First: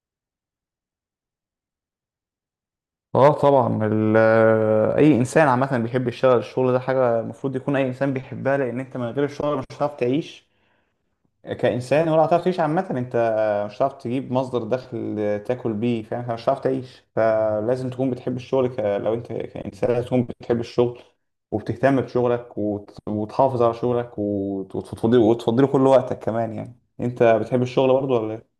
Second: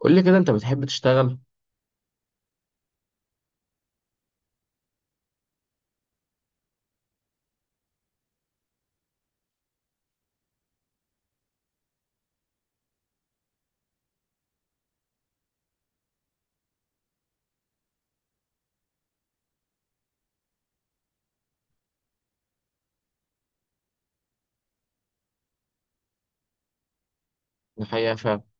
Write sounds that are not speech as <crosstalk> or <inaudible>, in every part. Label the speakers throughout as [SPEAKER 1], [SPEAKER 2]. [SPEAKER 1] قول لي كده، انت بتحب تشتغل؟
[SPEAKER 2] اه طبعا اي انسان عامه بيحب يشتغل. الشغل ده حاجه المفروض يكون اي انسان بيحبها، لان انت من غير الشغل مش هتعرف تعيش كانسان، ولا هتعرف تعيش عامه. انت مش هتعرف تجيب مصدر دخل تاكل بيه، فاهم؟ مش هتعرف تعيش، فلازم تكون بتحب الشغل. لو انت كانسان لازم تكون بتحب الشغل وبتهتم بشغلك وتحافظ على شغلك وتفضيله كل وقتك كمان. يعني انت بتحب الشغل
[SPEAKER 1] الحقيقة
[SPEAKER 2] برضه ولا
[SPEAKER 1] فعلا
[SPEAKER 2] ايه؟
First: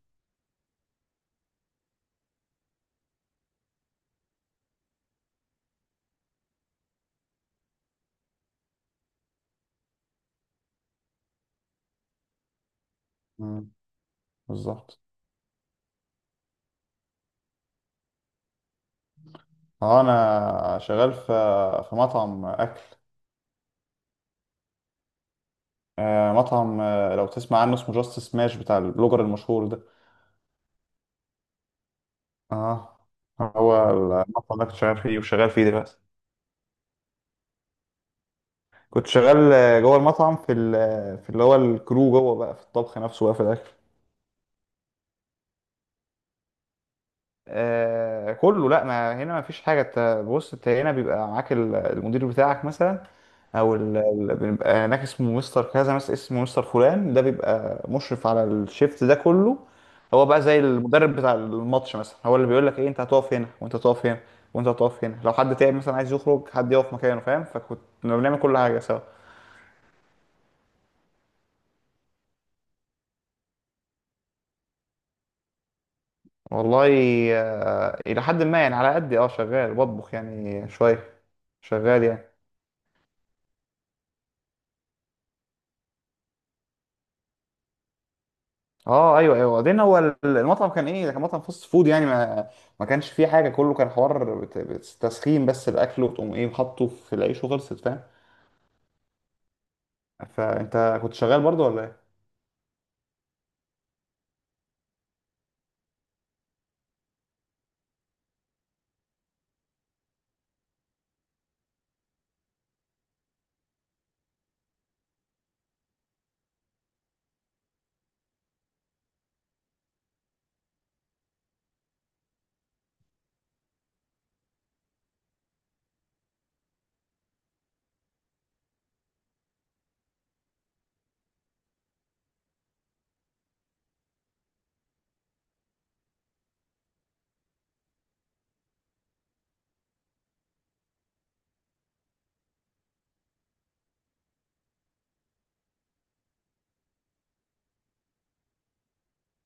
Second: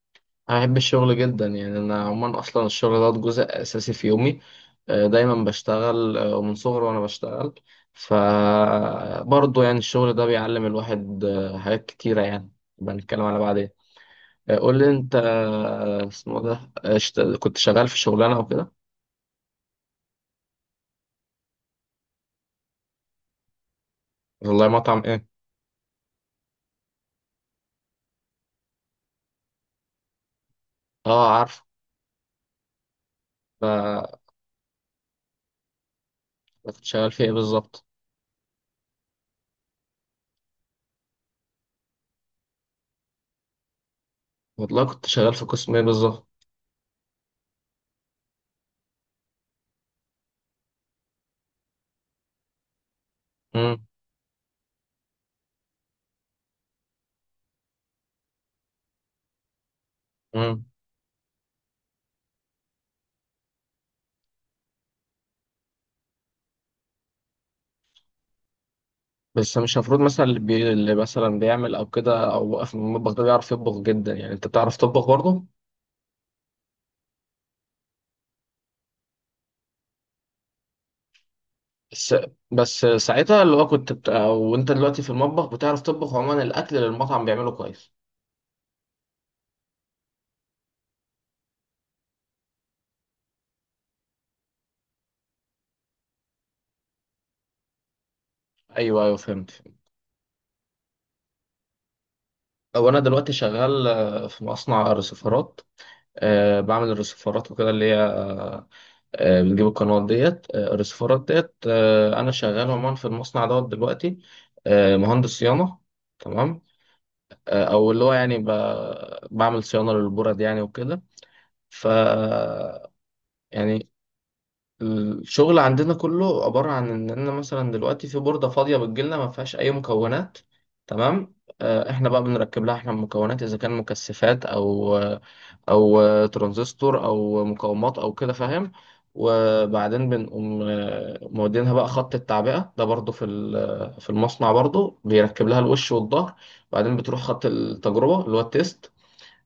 [SPEAKER 1] انا بحب الشغل جدا. يعني انا عموما اصلا الشغل ده جزء اساسي في يومي. دايما بشتغل، ومن صغري وانا بشتغل. فبرضه يعني الشغل ده بيعلم الواحد حاجات كتيرة يعني. بنتكلم على بعدين.
[SPEAKER 2] مم،
[SPEAKER 1] قول لي
[SPEAKER 2] بالظبط.
[SPEAKER 1] انت، اسمه ده، كنت شغال في شغلانة وكده.
[SPEAKER 2] اه انا شغال في مطعم اكل.
[SPEAKER 1] والله مطعم ايه؟
[SPEAKER 2] مطعم، لو تسمع عنه اسمه جاست سماش بتاع البلوجر المشهور ده.
[SPEAKER 1] اه عارف.
[SPEAKER 2] اه. هو
[SPEAKER 1] ف-
[SPEAKER 2] المطعم ده كنت شغال فيه وشغال فيه دلوقتي.
[SPEAKER 1] كنت شغال في ايه بالظبط؟
[SPEAKER 2] كنت شغال جوه المطعم في في اللي هو الكرو، جوه بقى في الطبخ نفسه بقى، في الاكل.
[SPEAKER 1] والله كنت شغال في قسم ايه بالظبط؟
[SPEAKER 2] آه كله، لا ما هنا ما فيش حاجه. انت بص، انت هنا بيبقى معاك المدير بتاعك مثلا، او
[SPEAKER 1] مم،
[SPEAKER 2] بيبقى هناك اسمه مستر كذا، مثلا اسمه مستر فلان، ده بيبقى مشرف على الشيفت ده كله. هو بقى زي
[SPEAKER 1] مم.
[SPEAKER 2] المدرب بتاع الماتش مثلا، هو اللي بيقول لك ايه، انت هتقف هنا وانت هتقف هنا وانت هتقف هنا. لو حد تعب مثلا، عايز يخرج، حد يقف مكانه، فاهم؟ فكنت كنا بنعمل كل حاجه سوا.
[SPEAKER 1] بس مش المفروض مثلا اللي مثلا بيعمل او كده او واقف من المطبخ ده بيعرف يطبخ جدا؟ يعني انت بتعرف تطبخ برضه؟
[SPEAKER 2] والله الى حد ما، يعني على قد اه شغال بطبخ يعني شويه، شغال
[SPEAKER 1] بس
[SPEAKER 2] يعني.
[SPEAKER 1] بس ساعتها اللي هو كنت بت... او انت دلوقتي في المطبخ بتعرف تطبخ عموما الاكل اللي المطعم بيعمله كويس؟
[SPEAKER 2] اه ايوه ايوه. وبعدين هو المطعم كان ايه، ده كان مطعم فاست فود، يعني ما كانش فيه حاجه، كله كان حوار تسخين بس الاكل، وتقوم ايه حاطه في العيش وخلصت، فاهم؟
[SPEAKER 1] ايوه ايوه، فهمت فهمت.
[SPEAKER 2] فانت كنت شغال برضه ولا ايه؟
[SPEAKER 1] او انا دلوقتي شغال في مصنع رسيفرات. أه، بعمل الرسيفرات وكده اللي هي أه، بنجيب القنوات ديت، الرسيفرات ديت. أه انا شغال عموما في المصنع دوت دلوقتي. أه مهندس صيانه، تمام. او اللي هو يعني ب... بعمل صيانه للبرد يعني وكده. ف يعني الشغل عندنا كله عباره عن ان انا مثلا دلوقتي في برده فاضيه بتجيلنا ما فيهاش اي مكونات، تمام. احنا بقى بنركب لها احنا المكونات، اذا كان مكثفات او ترانزستور او مقاومات او كده، فاهم. وبعدين بنقوم مودينها بقى خط التعبئه ده، برضو في المصنع برضو بيركب لها الوش والظهر. بعدين بتروح خط التجربه اللي هو التيست،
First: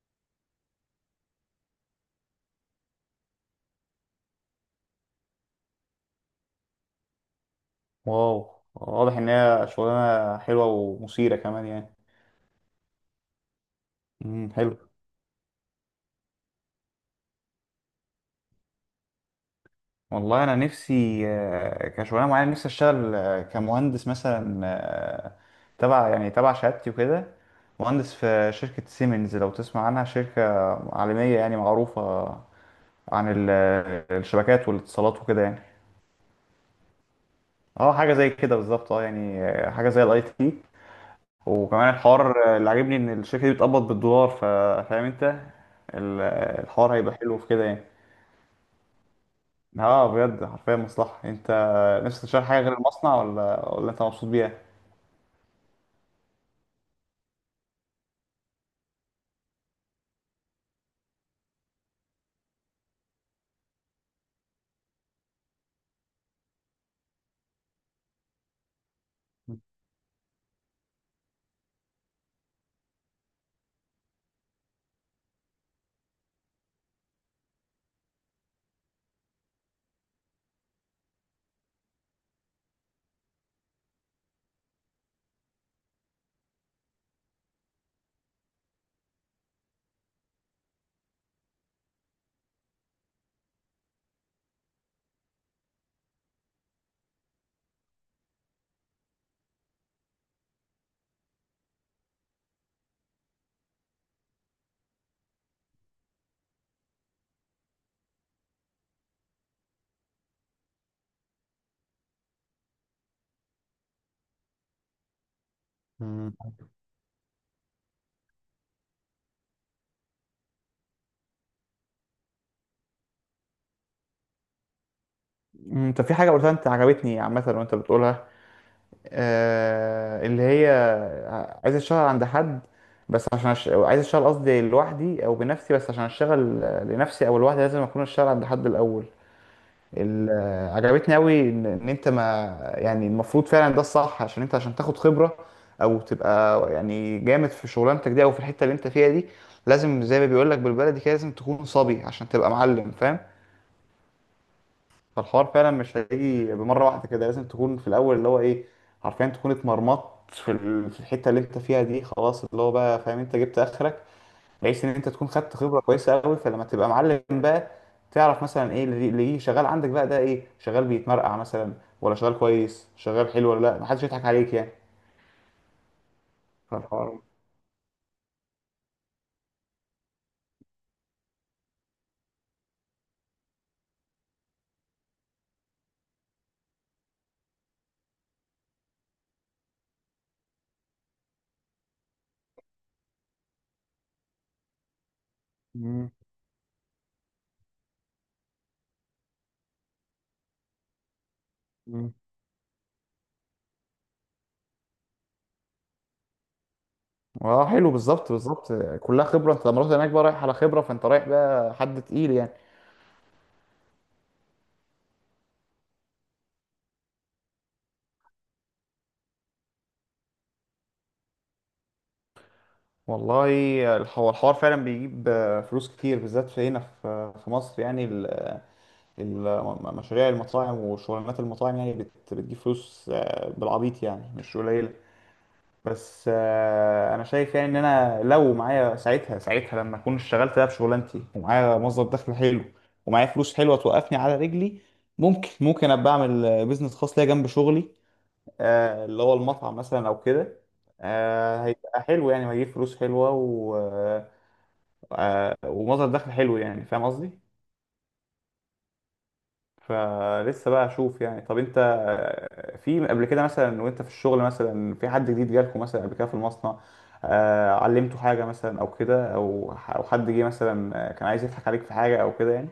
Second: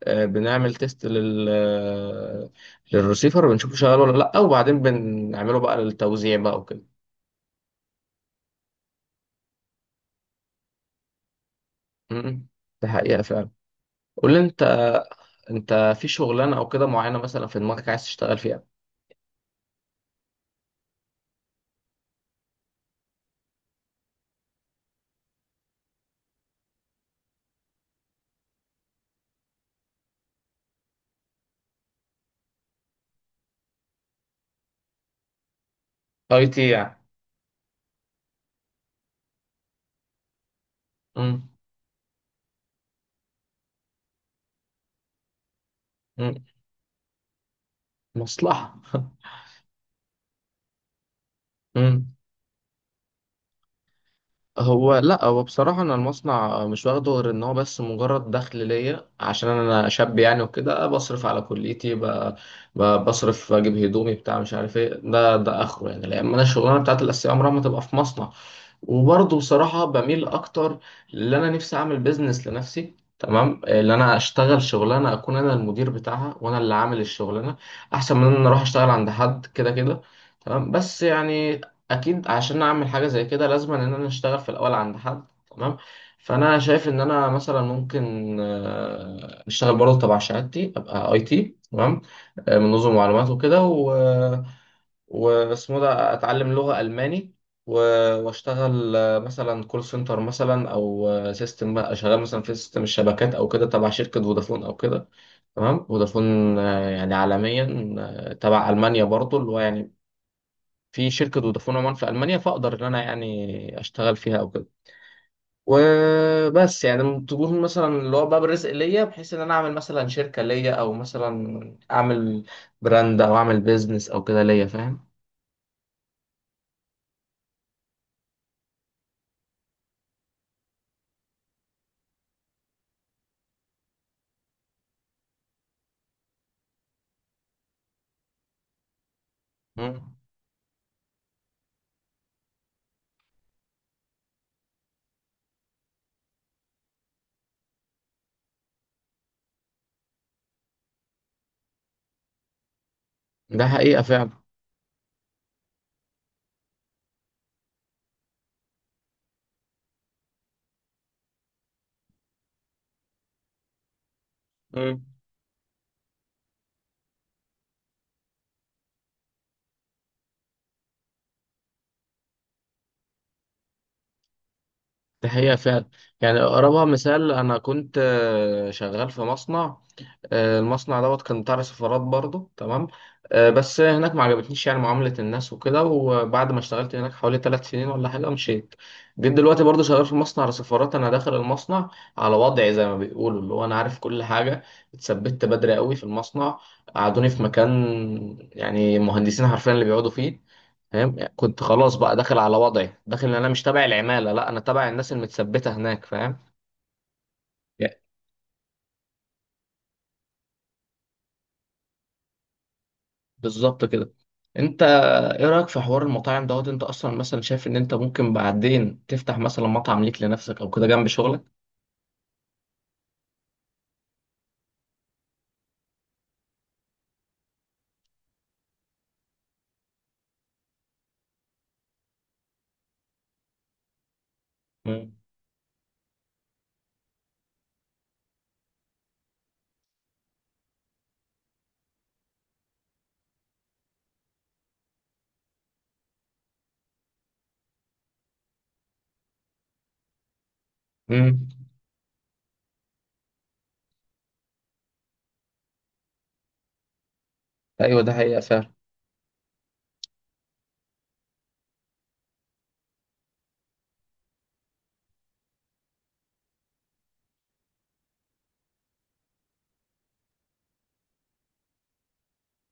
[SPEAKER 1] بنعمل تيست للرسيفر، بنشوفه شغال ولا لا، وبعدين بنعمله بقى للتوزيع بقى وكده.
[SPEAKER 2] واو، واضح ان هي شغلانه حلوه ومثيره كمان يعني.
[SPEAKER 1] امم، ده حقيقة فعلا. قول لي
[SPEAKER 2] امم،
[SPEAKER 1] انت،
[SPEAKER 2] حلو.
[SPEAKER 1] انت في شغلانة او كده معينة مثلا في دماغك عايز تشتغل فيها؟
[SPEAKER 2] والله انا نفسي كشغلانه معينه نفسي اشتغل كمهندس مثلا، تبع يعني تبع شهادتي وكده. مهندس في شركه سيمنز، لو تسمع عنها، شركه عالميه يعني معروفه عن الشبكات والاتصالات وكده يعني.
[SPEAKER 1] اي تي يعني؟
[SPEAKER 2] اه حاجه زي كده بالظبط، اه يعني حاجه زي الاي تي.
[SPEAKER 1] امم.
[SPEAKER 2] وكمان الحوار اللي عاجبني ان الشركه دي بتقبض بالدولار، فاهم انت؟ الحوار هيبقى حلو في كده يعني.
[SPEAKER 1] مصلحة. <laughs>
[SPEAKER 2] اه بجد، حرفيا مصلحه. انت
[SPEAKER 1] امم.
[SPEAKER 2] نفسك تشتغل حاجه غير المصنع ولا انت مبسوط بيها؟
[SPEAKER 1] هو لا هو بصراحة أنا المصنع مش واخده غير إن هو بس مجرد دخل ليا عشان أنا شاب يعني وكده. بصرف على كليتي ب- ب- بصرف أجيب هدومي بتاع، مش عارف إيه، ده آخره يعني، لأن أنا الشغلانة بتاعت الأساسية عمرها ما تبقى في مصنع. وبرضه بصراحة بميل أكتر اللي أنا نفسي أعمل بيزنس لنفسي، تمام، اللي أنا أشتغل شغلانة أكون أنا المدير بتاعها وأنا اللي عامل الشغلانة، أحسن من إن أنا أروح أشتغل عند حد. كده، تمام، بس يعني اكيد عشان اعمل حاجه زي كده لازم ان انا اشتغل في الاول عند حد، تمام. فانا شايف ان انا مثلا ممكن اشتغل برضه تبع شهادتي، ابقى اي تي، تمام، من نظم معلومات وكده واسمه ده، اتعلم لغه الماني و... واشتغل مثلا كول سنتر مثلا، او سيستم بقى، شغال مثلا في سيستم الشبكات او كده تبع شركه فودافون او كده، تمام. فودافون يعني عالميا، تبع المانيا برضه، اللي هو يعني في شركة فودافون عمان في ألمانيا، فأقدر إن أنا يعني أشتغل فيها أو كده.
[SPEAKER 2] مم.
[SPEAKER 1] وبس يعني تكون مثلا اللي هو باب الرزق ليا، بحيث إن أنا أعمل مثلا شركة ليا، أو مثلا أعمل براند أو أعمل بيزنس أو كده ليا، فاهم.
[SPEAKER 2] انت في حاجه قلتها انت عجبتني عامه وانت بتقولها، اللي هي عايز اشتغل عند حد بس عشان عايز اشتغل قصدي لوحدي او بنفسي، بس عشان اشتغل لنفسي او لوحدي لازم اكون اشتغل عند حد الاول.
[SPEAKER 1] مم.
[SPEAKER 2] عجبتني قوي ان إن انت ما يعني المفروض فعلا ده الصح، عشان انت عشان تاخد خبرة او تبقى يعني جامد في شغلانتك دي او في الحتة اللي انت فيها دي، لازم زي ما بيقول لك بالبلدي كده، لازم تكون صبي عشان تبقى معلم، فاهم؟
[SPEAKER 1] ده حقيقة فعلا.
[SPEAKER 2] فالحوار فعلا مش هيجي بمرة واحدة كده، لازم تكون في الأول اللي هو إيه، حرفيا تكون اتمرمطت في في الحتة اللي أنت فيها دي، خلاص اللي هو بقى فاهم أنت جبت آخرك، بحيث إن
[SPEAKER 1] مم.
[SPEAKER 2] أنت تكون خدت خبرة كويسة أوي. فلما تبقى معلم بقى تعرف مثلا إيه اللي شغال عندك بقى، ده إيه، شغال بيتمرقع مثلا ولا شغال كويس، شغال حلو ولا لأ، محدش يضحك عليك يعني.
[SPEAKER 1] ده حقيقة فعلا. يعني أقربها
[SPEAKER 2] فالحوار.
[SPEAKER 1] مثال، أنا كنت شغال في مصنع، المصنع دوت كان بتاع سفارات برضه، تمام. بس هناك ما عجبتنيش يعني معاملة الناس وكده، وبعد ما اشتغلت هناك حوالي 3 سنين ولا حاجة مشيت. جيت دلوقتي برضه شغال في مصنع سفارات، أنا داخل المصنع على وضعي زي ما بيقولوا، اللي هو أنا عارف كل حاجة. اتثبت بدري قوي في
[SPEAKER 2] مم.
[SPEAKER 1] المصنع، قعدوني في مكان يعني مهندسين حرفيا اللي بيقعدوا فيه، فاهم. كنت خلاص
[SPEAKER 2] مم.
[SPEAKER 1] بقى داخل على وضعي، داخل إن أنا مش تابع العمالة، لا أنا تابع الناس المتثبتة هناك، فاهم.
[SPEAKER 2] اه حلو، بالظبط بالظبط. كلها خبرة. أنت لما رحت هناك بقى رايح على خبرة، فأنت رايح بقى حد تقيل يعني.
[SPEAKER 1] بالظبط كده. انت ايه رأيك في حوار المطاعم دوت؟ انت اصلا مثلا شايف ان انت ممكن بعدين تفتح مثلا مطعم ليك لنفسك او كده جنب شغلك؟
[SPEAKER 2] والله، هو الحوار فعلا بيجيب فلوس كتير، بالذات في هنا في مصر، يعني مشاريع المطاعم وشغلانات المطاعم يعني بتجيب فلوس بالعبيط يعني، مش قليلة.
[SPEAKER 1] مم.
[SPEAKER 2] بس انا شايف يعني ان انا لو معايا ساعتها لما اكون اشتغلت بقى بشغلانتي، ومعايا مصدر دخل حلو ومعايا فلوس حلوة توقفني على رجلي، ممكن ابقى اعمل بيزنس خاص ليا جنب شغلي، اللي هو المطعم مثلا او كده.
[SPEAKER 1] مم.
[SPEAKER 2] هيبقى حلو يعني، وهيجيب فلوس حلوة ومصدر دخل حلو يعني، فاهم قصدي؟
[SPEAKER 1] ايوه، ده حقيقة فعلا.
[SPEAKER 2] فلسه بقى اشوف يعني. طب انت في قبل كده مثلا وانت في الشغل، مثلا في حد جديد جالكوا مثلا قبل كده في المصنع علمته حاجة مثلا او كده، او او حد جه مثلا كان عايز يضحك عليك في حاجة او كده يعني؟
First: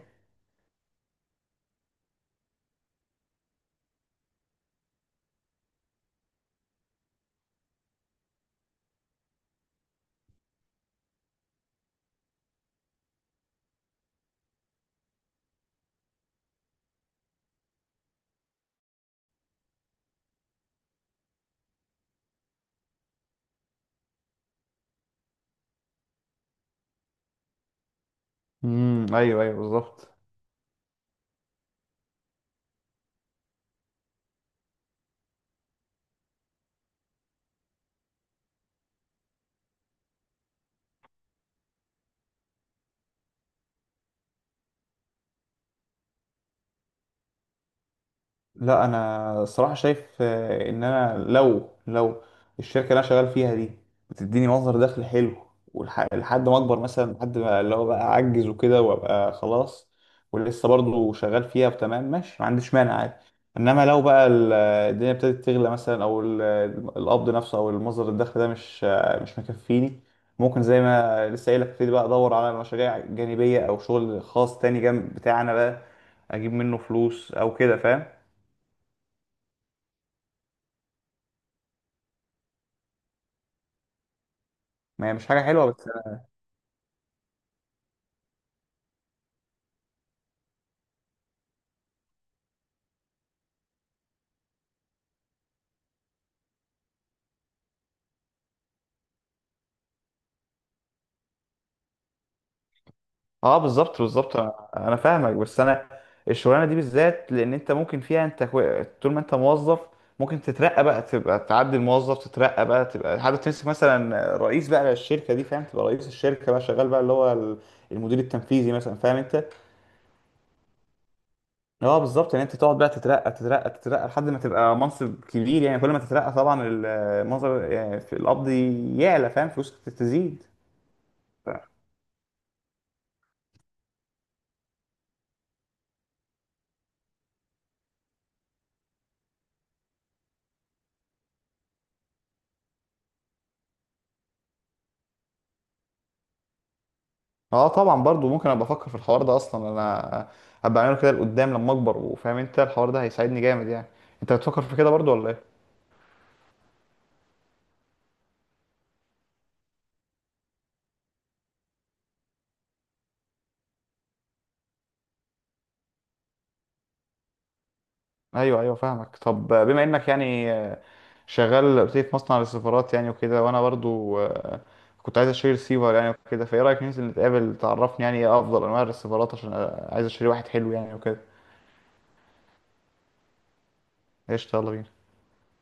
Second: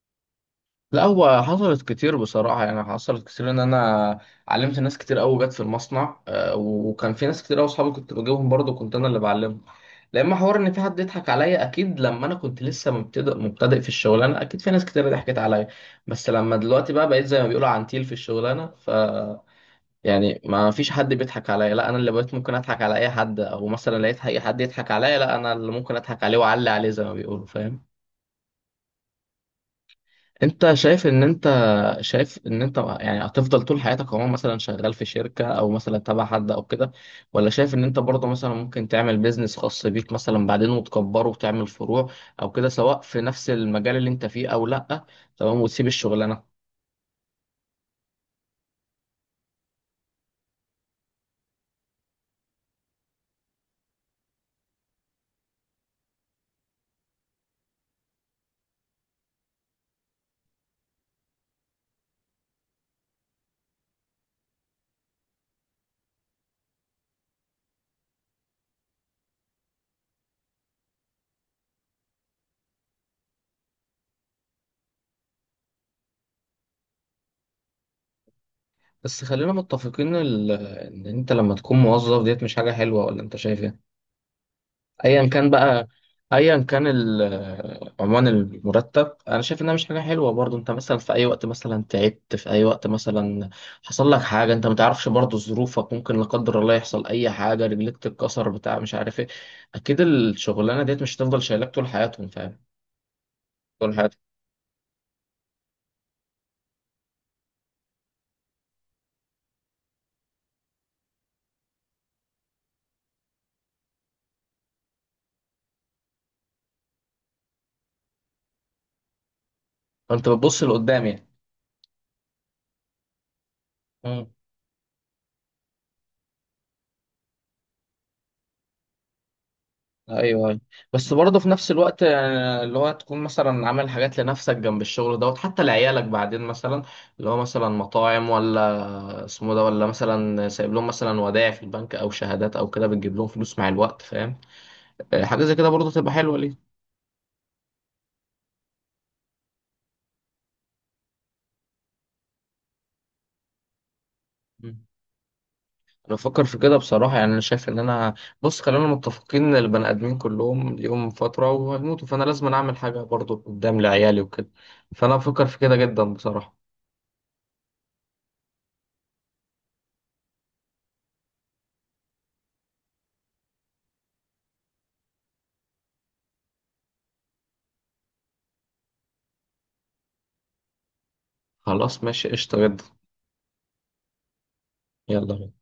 [SPEAKER 1] لا هو حصلت كتير بصراحة، يعني حصلت كتير ان انا علمت ناس كتير قوي جت في المصنع، وكان في ناس كتير قوي اصحابي كنت بجيبهم برضه، كنت انا اللي بعلمهم. لما حوار ان في حد يضحك عليا، اكيد لما انا كنت لسه مبتدئ مبتدئ في الشغلانه اكيد في ناس كتير ضحكت عليا، بس لما دلوقتي بقى بقيت زي ما بيقولوا عنتيل في الشغلانه، يعني ما فيش حد بيضحك عليا، لا انا اللي بقيت ممكن اضحك على اي حد، او مثلا لقيت اي حد يضحك عليا لا انا اللي ممكن اضحك عليه واعلي عليه زي ما بيقولوا، فاهم.
[SPEAKER 2] ايوه ايوه بالظبط.
[SPEAKER 1] انت شايف ان انت، شايف ان انت يعني هتفضل طول حياتك عموما مثلا شغال في شركة او مثلا تبع حد او كده، ولا شايف ان انت برضه مثلا ممكن تعمل بيزنس خاص بيك مثلا بعدين وتكبره وتعمل فروع او كده، سواء في نفس المجال اللي انت فيه او لا، تمام، وتسيب الشغلانة؟
[SPEAKER 2] لا انا الصراحه شايف ان انا لو الشركه اللي انا شغال فيها دي بتديني مصدر دخل حلو، لحد ما اكبر مثلا، لحد ما اللي هو بقى اعجز وكده وابقى خلاص ولسه برضو شغال فيها، تمام ماشي، ما عنديش مانع عادي. انما لو بقى الدنيا ابتدت تغلى مثلا، او القبض نفسه او المصدر الدخل ده مش مش مكفيني، ممكن زي ما لسه قايل لك ابتدي بقى ادور على مشاريع جانبيه او شغل خاص تاني جنب بتاعنا بقى، اجيب منه فلوس او كده، فاهم؟
[SPEAKER 1] بس خلينا متفقين ان انت لما تكون موظف ديت مش حاجة حلوة، ولا انت شايف ايه؟
[SPEAKER 2] ما هي
[SPEAKER 1] ايا
[SPEAKER 2] مش حاجه
[SPEAKER 1] كان
[SPEAKER 2] حلوه
[SPEAKER 1] بقى،
[SPEAKER 2] بس.
[SPEAKER 1] ايا كان عنوان المرتب، انا شايف انها مش حاجه حلوه. برضو انت مثلا في اي وقت مثلا تعبت، في اي وقت مثلا حصل لك حاجه انت ما تعرفش، برضو ظروفك ممكن لا قدر الله يحصل اي حاجه، رجلك تتكسر بتاع مش عارف ايه، اكيد الشغلانه ديت مش هتفضل شايلاك طول حياتهم، فاهم،
[SPEAKER 2] اه
[SPEAKER 1] طول
[SPEAKER 2] بالظبط
[SPEAKER 1] حياتك.
[SPEAKER 2] بالظبط. أنا فاهمك، بس انا الشغلانه دي بالذات لان انت ممكن فيها انت طول ما انت موظف ممكن تترقى بقى تبقى تعدي الموظف، تترقى بقى تبقى حابب تمسك مثلا رئيس بقى للشركه دي، فاهم؟ تبقى رئيس الشركه بقى، شغال بقى اللي هو المدير التنفيذي مثلا، فاهم انت؟
[SPEAKER 1] فانت بتبص لقدام
[SPEAKER 2] اه بالظبط، ان انت تقعد بقى تترقى لحد
[SPEAKER 1] يعني.
[SPEAKER 2] ما تبقى منصب كبير، يعني كل ما تترقى طبعا المنظر يعني في القبض يعلى، فاهم؟ فلوسك تزيد.
[SPEAKER 1] ايوه، أيوة. بس برضه في نفس الوقت اللي هو تكون مثلا عامل حاجات لنفسك جنب الشغل دوت، حتى لعيالك بعدين مثلا، اللي هو مثلا مطاعم ولا اسمه ده، ولا مثلا سايب لهم مثلا ودائع في البنك او شهادات او كده بتجيب لهم فلوس مع الوقت، فاهم. حاجه زي كده برضه تبقى حلوه ليه.
[SPEAKER 2] اه طبعا، برضو ممكن ابقى افكر في الحوار ده، اصلا انا ابقى اعمله كده لقدام لما اكبر، وفاهم انت الحوار ده هيساعدني جامد يعني. انت بتفكر في
[SPEAKER 1] مم.
[SPEAKER 2] كده برضو ولا ايه؟
[SPEAKER 1] انا بفكر في كده بصراحه، يعني انا شايف ان انا، بص خلينا متفقين ان البني ادمين كلهم ليهم فتره وهيموتوا، فانا لازم اعمل حاجه برضه قدام لعيالي وكده، فانا بفكر في كده جدا بصراحه.
[SPEAKER 2] ايوه ايوه فاهمك. طب بما انك يعني شغال قلت لي في مصنع للسيرفرات يعني وكده، وانا برضو كنت عايز اشتري ريسيفر يعني وكده، فايه رايك ننزل نتقابل تعرفني يعني ايه افضل انواع الريسيفرات، عشان عايز اشتري واحد حلو يعني وكده.
[SPEAKER 1] خلاص ماشي، قشطه جدا.
[SPEAKER 2] قشطة، يلا بينا.
[SPEAKER 1] يلا بينا.